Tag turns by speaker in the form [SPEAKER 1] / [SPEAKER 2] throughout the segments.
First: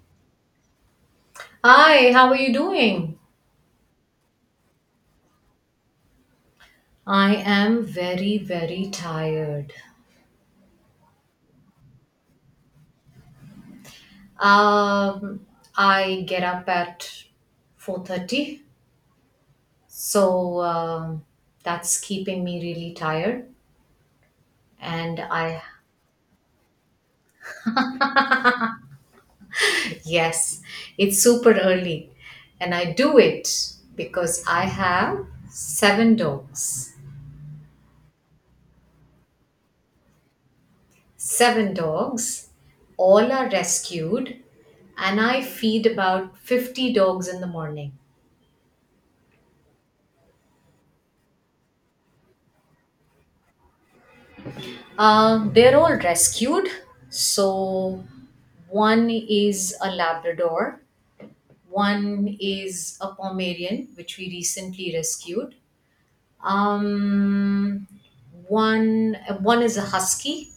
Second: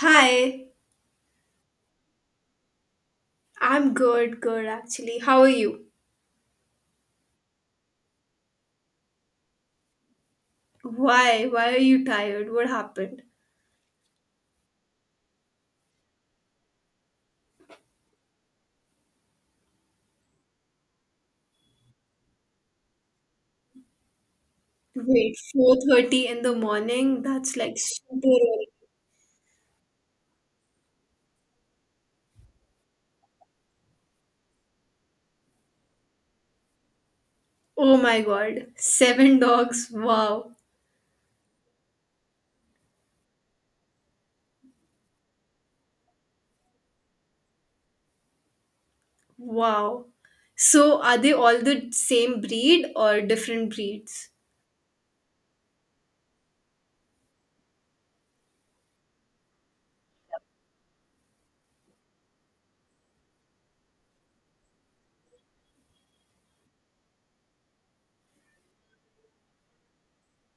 [SPEAKER 1] Hi,
[SPEAKER 2] Hi, how are you doing?
[SPEAKER 1] I'm good, good actually. How are you?
[SPEAKER 2] I am very, very tired.
[SPEAKER 1] Why? Why are you tired? What happened?
[SPEAKER 2] Um, I get up at 4:30, so that's keeping me really tired. And
[SPEAKER 1] Wait,
[SPEAKER 2] I,
[SPEAKER 1] 4:30 in the morning? That's like super early.
[SPEAKER 2] yes, it's super early, and I do it because I have seven dogs.
[SPEAKER 1] Oh my God. Seven dogs. Wow.
[SPEAKER 2] Seven dogs, all are rescued, and I feed about 50 dogs in the morning.
[SPEAKER 1] Wow. So are they all the same breed or different breeds?
[SPEAKER 2] They're all rescued. So one is a Labrador, one is a Pomeranian, which we recently rescued. Um, One is a Husky,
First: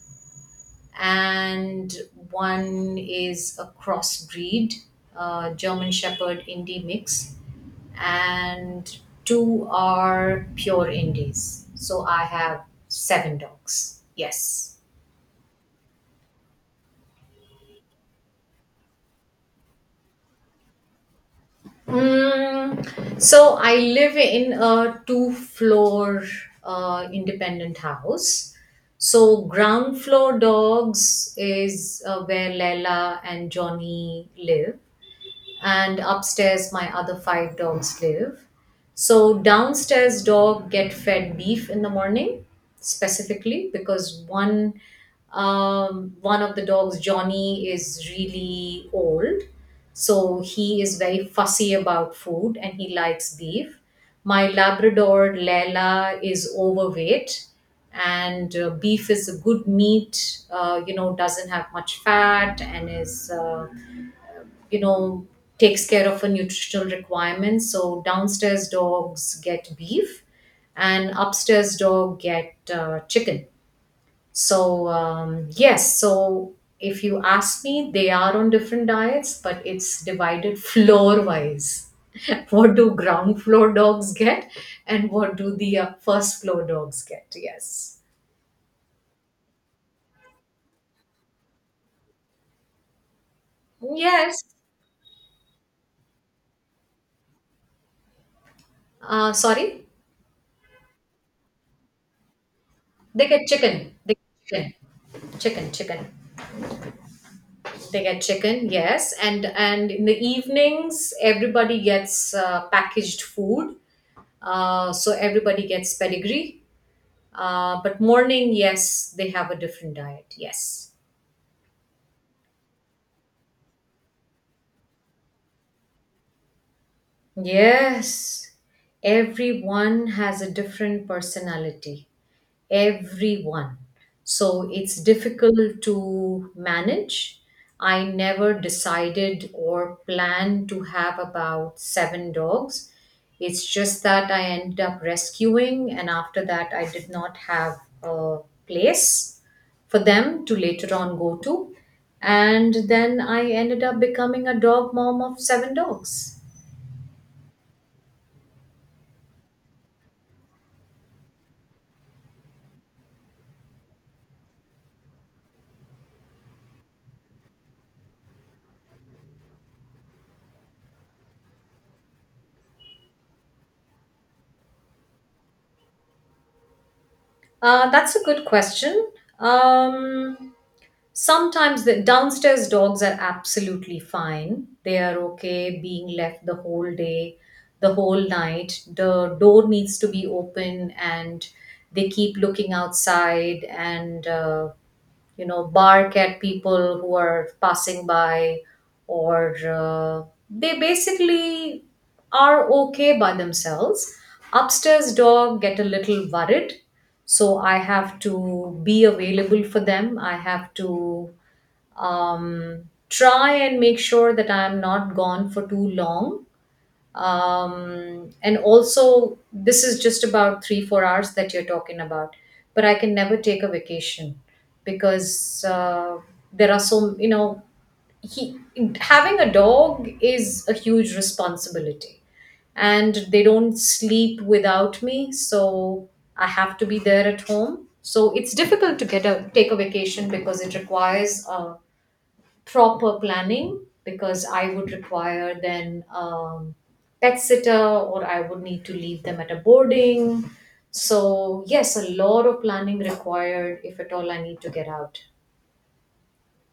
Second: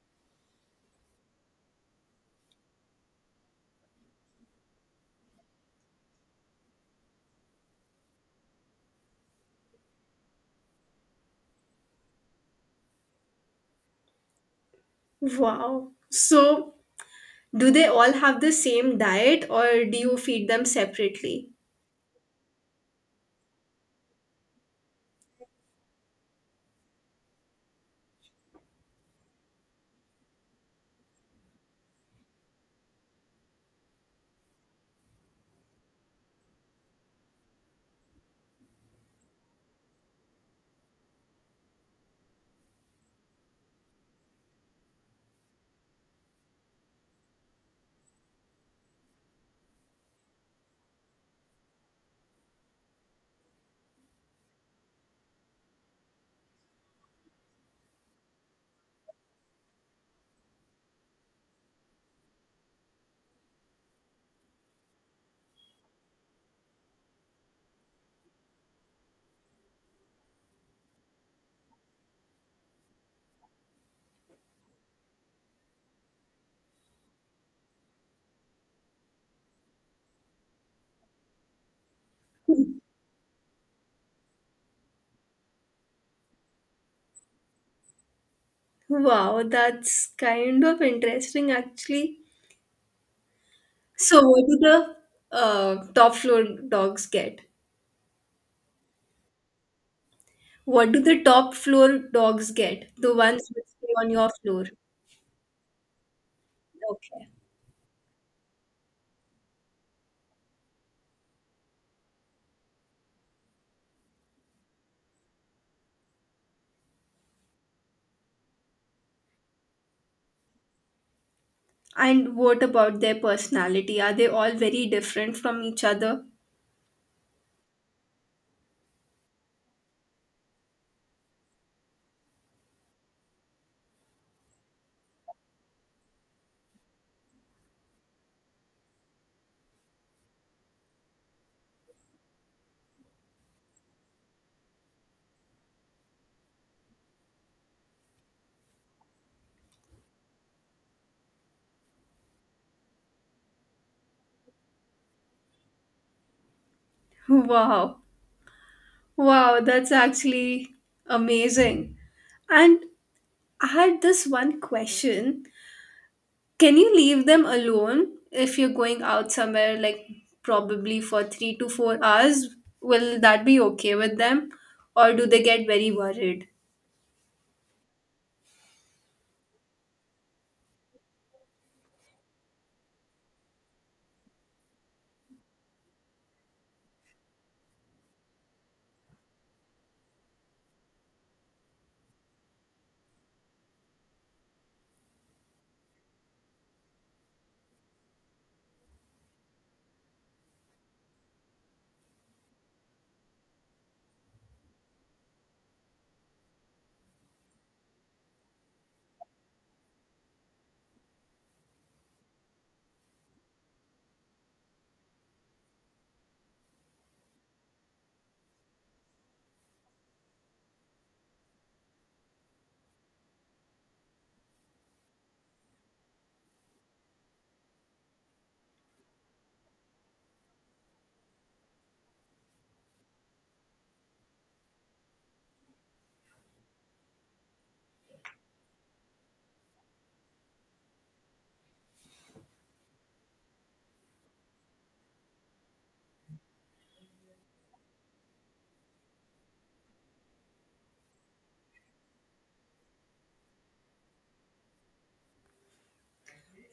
[SPEAKER 2] and one is a crossbreed, German Shepherd Indie mix, and two are pure Indies. So I have seven dogs. Yes.
[SPEAKER 1] Wow. So do they all have the same diet or do you feed them separately?
[SPEAKER 2] So I live in a two-floor independent house. So ground floor dogs is where Leila and Johnny live, and upstairs my other five dogs live. So downstairs dog get fed beef in the morning specifically because one of the dogs, Johnny, is really old, so he is very fussy about food and he likes beef. My Labrador Lela is overweight, and beef is a good meat. Doesn't have much fat, and is you know takes care of a nutritional requirement, so downstairs dogs get beef and upstairs dog get chicken. So, yes, so if you ask me they are on different diets, but it's divided floor wise. What do ground floor dogs get, and what do the first floor dogs get? Yes.
[SPEAKER 1] Wow, that's kind of interesting actually. So,
[SPEAKER 2] Yes.
[SPEAKER 1] what do the top floor dogs get?
[SPEAKER 2] Sorry.
[SPEAKER 1] What do the top floor dogs get? The
[SPEAKER 2] They get
[SPEAKER 1] ones that stay
[SPEAKER 2] chicken,
[SPEAKER 1] on
[SPEAKER 2] they
[SPEAKER 1] your
[SPEAKER 2] get
[SPEAKER 1] floor.
[SPEAKER 2] chicken, chicken, chicken.
[SPEAKER 1] Okay.
[SPEAKER 2] They get chicken, yes, and in the evenings everybody gets packaged food. So everybody gets pedigree. But morning, yes, they have a different diet. Yes.
[SPEAKER 1] And what about their personality? Are they all very different from each other?
[SPEAKER 2] Yes, everyone has a different personality. Everyone. So it's difficult to manage. I never decided or planned to have about seven dogs. It's just that I ended up rescuing, and after that, I did not have a place for them to later on go to. And then I ended up becoming a dog mom of seven dogs.
[SPEAKER 1] Wow. Wow, that's actually amazing. And I had this one question. Can you leave them alone if you're going out somewhere, like probably for 3 to 4 hours? Will that be okay with them? Or do they get very worried?
[SPEAKER 2] That's a good question. Um, Sometimes the downstairs dogs are absolutely fine. They are okay being left the whole day, the whole night. The door needs to be open, and they keep looking outside and bark at people who are passing by, or they basically are okay by themselves. Upstairs dog get a little worried, so I have to be available for them. I have to um, try and make sure that I'm not gone for too long, and also this is just about 3-4 hours that you're talking about, but I can never take a vacation because there are, so, you know he having a dog is a huge responsibility, and they don't sleep without me, so I have to be there at home, so it's difficult to get a take a vacation because it requires a proper planning, because I would require then pet sitter, or I would need to leave them at a boarding. So yes, a lot of planning required if at all I need to get out.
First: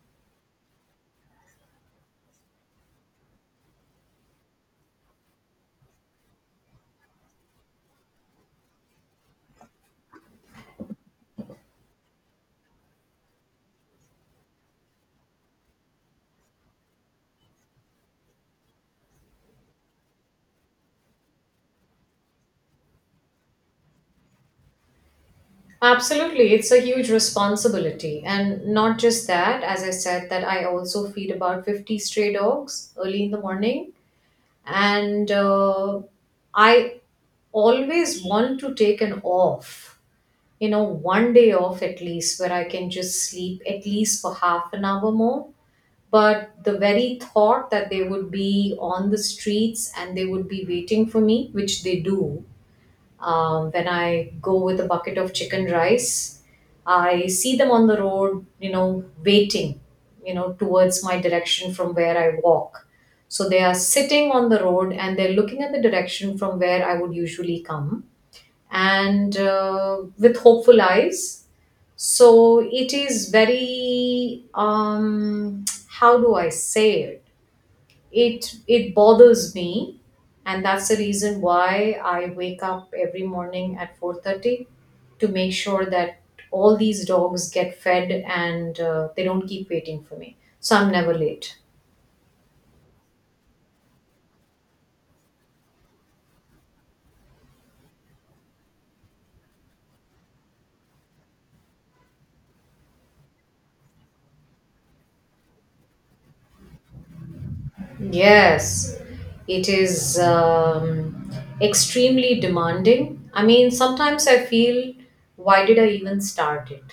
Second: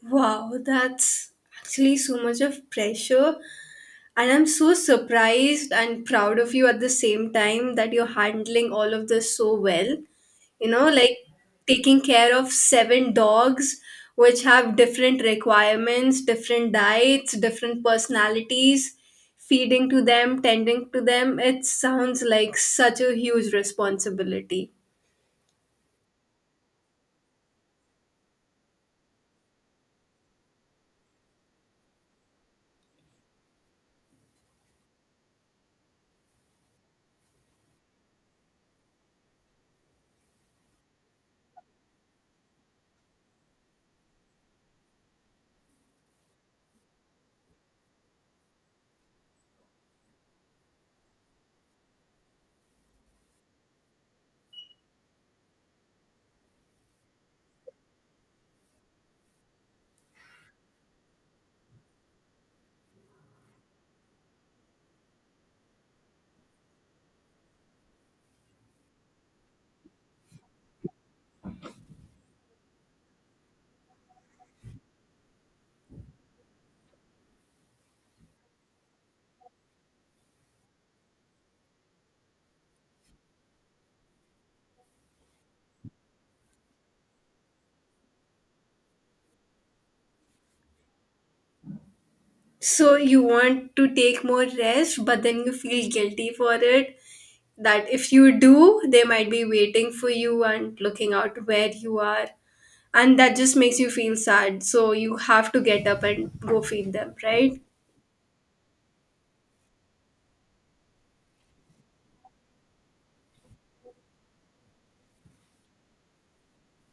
[SPEAKER 1] Wow, that's actually so much of pressure. And I'm so surprised and proud of you at the same time that you're handling all of this so well. You know, like taking care of seven dogs, which have different requirements, different diets, different personalities, feeding to them, tending to them. It sounds like such a huge responsibility.
[SPEAKER 2] Absolutely, it's a huge responsibility, and not just that. As I said, that I also feed about 50 stray dogs early in the morning, and I always want to take an off, one day off at least where I can just sleep at least for half an hour more. But the very thought that they would be on the streets and they would be waiting for me, which they do, when I go with a bucket of chicken rice, I see them on the road, waiting, towards my direction from where I walk. So they are sitting on the road and they're looking at the direction from where I would usually come, and with hopeful eyes. So it is very, how do I say it? It bothers me, and that's the reason why I wake up every morning at 4:30 to make sure that all these dogs get fed, and they don't keep waiting for me. So I'm never late.
[SPEAKER 1] So you want to take more rest, but then you feel guilty for it that if you do, they might be waiting for you and looking out where you are. And that just makes you feel sad. So you have to get up and go feed them, right?
[SPEAKER 2] Yes, it is, extremely demanding. I mean, sometimes I feel, why did I even start it?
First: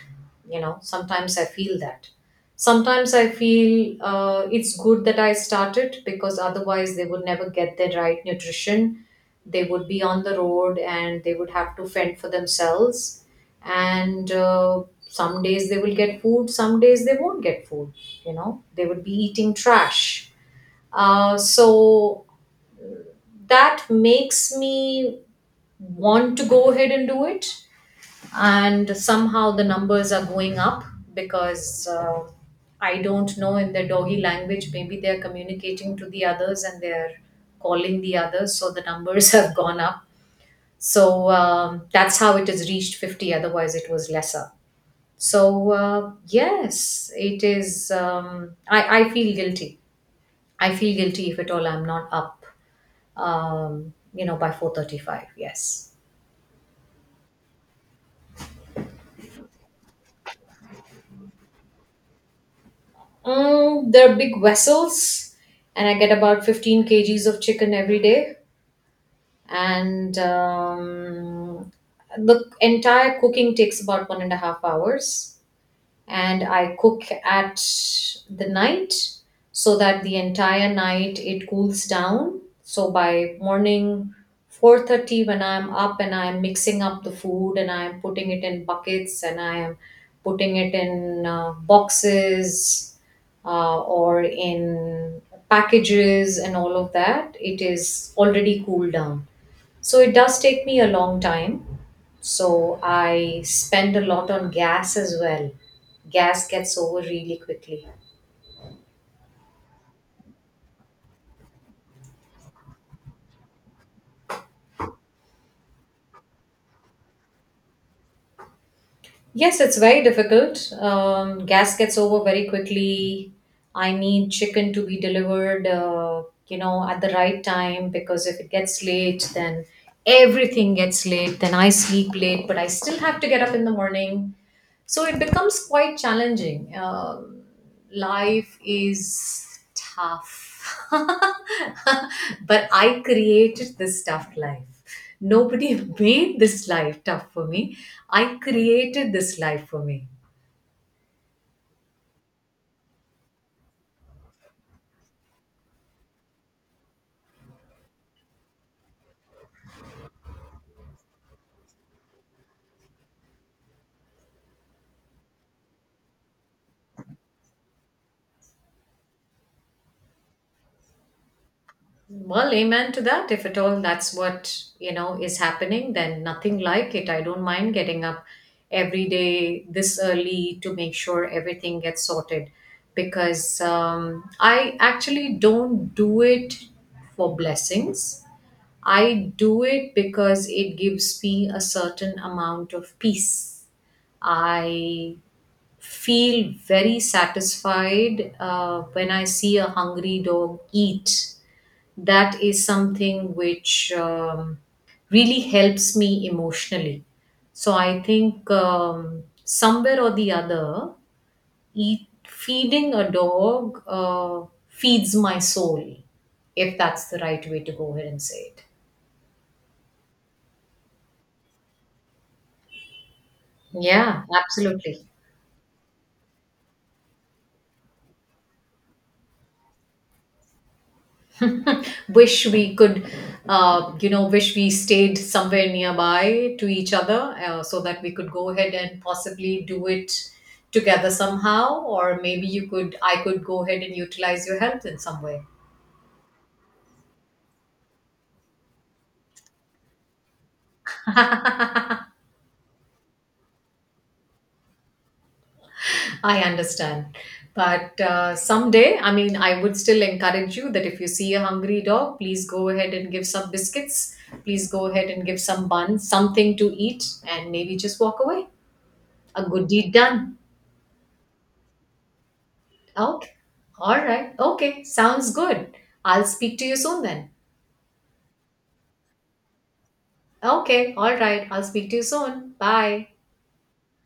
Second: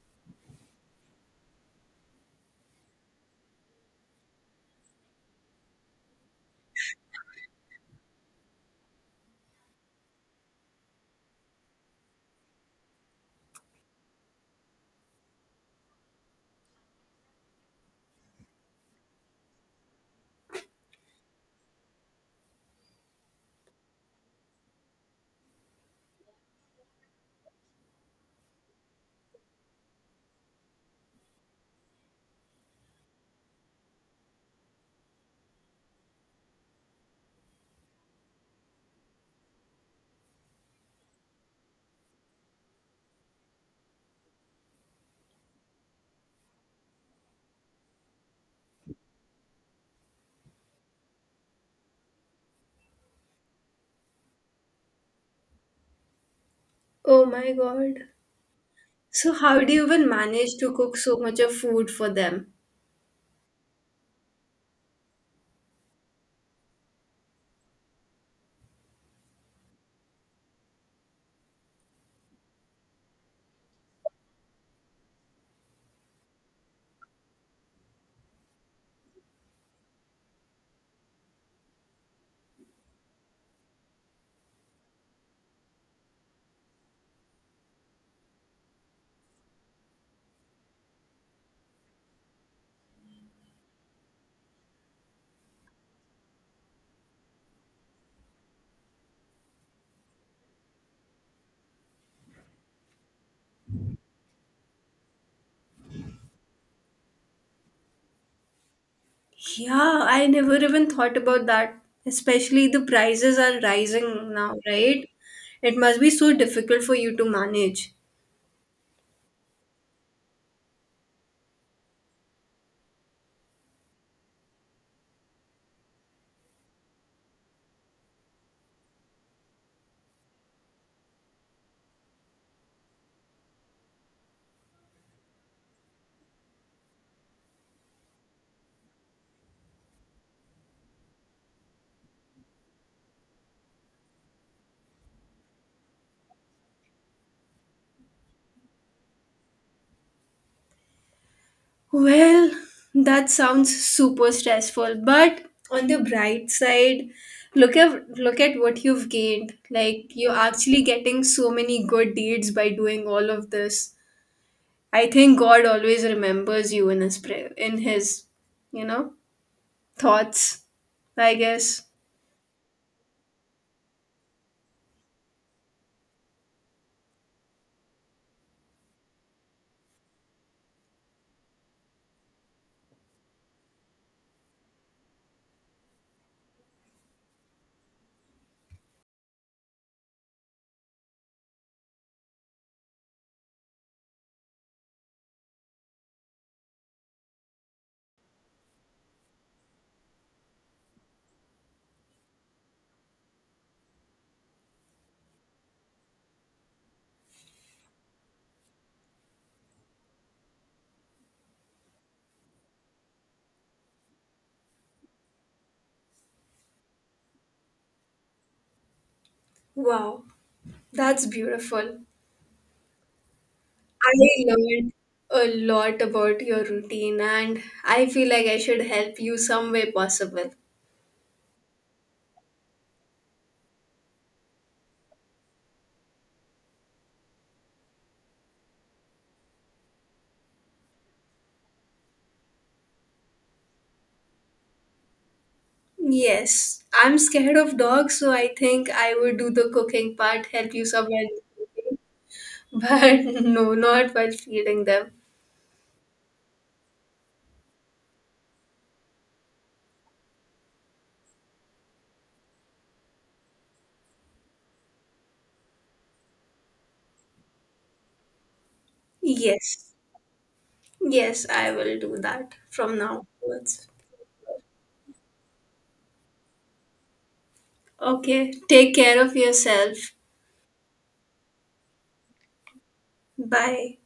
[SPEAKER 2] Sometimes I feel that. Sometimes I feel it's good that I started, because otherwise they would never get their right nutrition. They would be on the road and they would have to fend for themselves. And some days they will get food, some days they won't get food. They would be eating trash, so that makes me want to go ahead and do it. And somehow the numbers are going up because I don't know, in their doggy language, maybe they're communicating to the others and they're calling the others. So the numbers have gone up. So, that's how it has reached 50, otherwise, it was lesser. So, yes, it is. I feel guilty. I feel guilty if at all I'm not up, by 4:35. Yes.
[SPEAKER 1] Oh my God. So, how do you even manage to cook so much of food for them?
[SPEAKER 2] They're big vessels, and I get about 15 kgs of chicken every day. And the entire cooking takes about 1.5 hours. And I cook at the night so that the entire night it cools down. So by morning 4:30 when I'm up and I'm mixing up the food and I'm putting it in buckets and I am putting it in boxes, or in packages and all of that, it is already cooled down. So it does take me a long time. So I spend a lot on gas as well. Gas gets over really quickly.
[SPEAKER 1] Yeah, I never even thought about that. Especially the prices are rising now, right? It must be so difficult for you to manage.
[SPEAKER 2] Yes, it's very difficult. Gas gets over very quickly. I need chicken to be delivered, at the right time, because if it gets late, then everything gets late. Then I sleep late, but I still have to get up in the morning. So it becomes quite challenging. Life is tough, but I created this tough life. Nobody made this life tough for me. I created this life for me.
[SPEAKER 1] Well, that sounds super stressful, but on the bright side, look at what you've gained. Like you're actually getting so many good deeds by doing all of this. I think God always remembers you in his prayer, in his, you know, thoughts, I guess.
[SPEAKER 2] Well, amen to that. If at all that's what, is happening, then nothing like it. I don't mind getting up every day this early to make sure everything gets sorted, because I actually don't do it for blessings. I do it because it gives me a certain amount of peace. I feel very satisfied when I see a hungry dog eat. That is something which, really helps me emotionally. So I think, somewhere or the other, feeding a dog feeds my soul, if that's the right way to go ahead and say it.
[SPEAKER 1] Wow, that's beautiful. I
[SPEAKER 2] Yeah,
[SPEAKER 1] learned
[SPEAKER 2] absolutely.
[SPEAKER 1] a lot about your routine and I feel like I should help you some way possible.
[SPEAKER 2] Wish we could you know Wish we stayed somewhere nearby to each other, so that we could go ahead and possibly do it together somehow, or maybe you could I could go ahead and utilize your help in some way.
[SPEAKER 1] Yes, I'm scared of dogs, so I think I would do the cooking part, help you somewhere in the cooking. But no, not while feeding them.
[SPEAKER 2] I understand, but someday, I mean, I would still encourage you that if you see a hungry dog, please go ahead and give some biscuits, please go ahead and give some buns, something to eat, and maybe just walk away. A good deed
[SPEAKER 1] Yes,
[SPEAKER 2] done.
[SPEAKER 1] yes, I will do that from now
[SPEAKER 2] Okay.
[SPEAKER 1] onwards.
[SPEAKER 2] All right. Okay. Sounds good. I'll speak to you soon then.
[SPEAKER 1] Okay, take care of yourself.
[SPEAKER 2] Okay. All right. I'll speak to you soon. Bye.
[SPEAKER 1] Bye.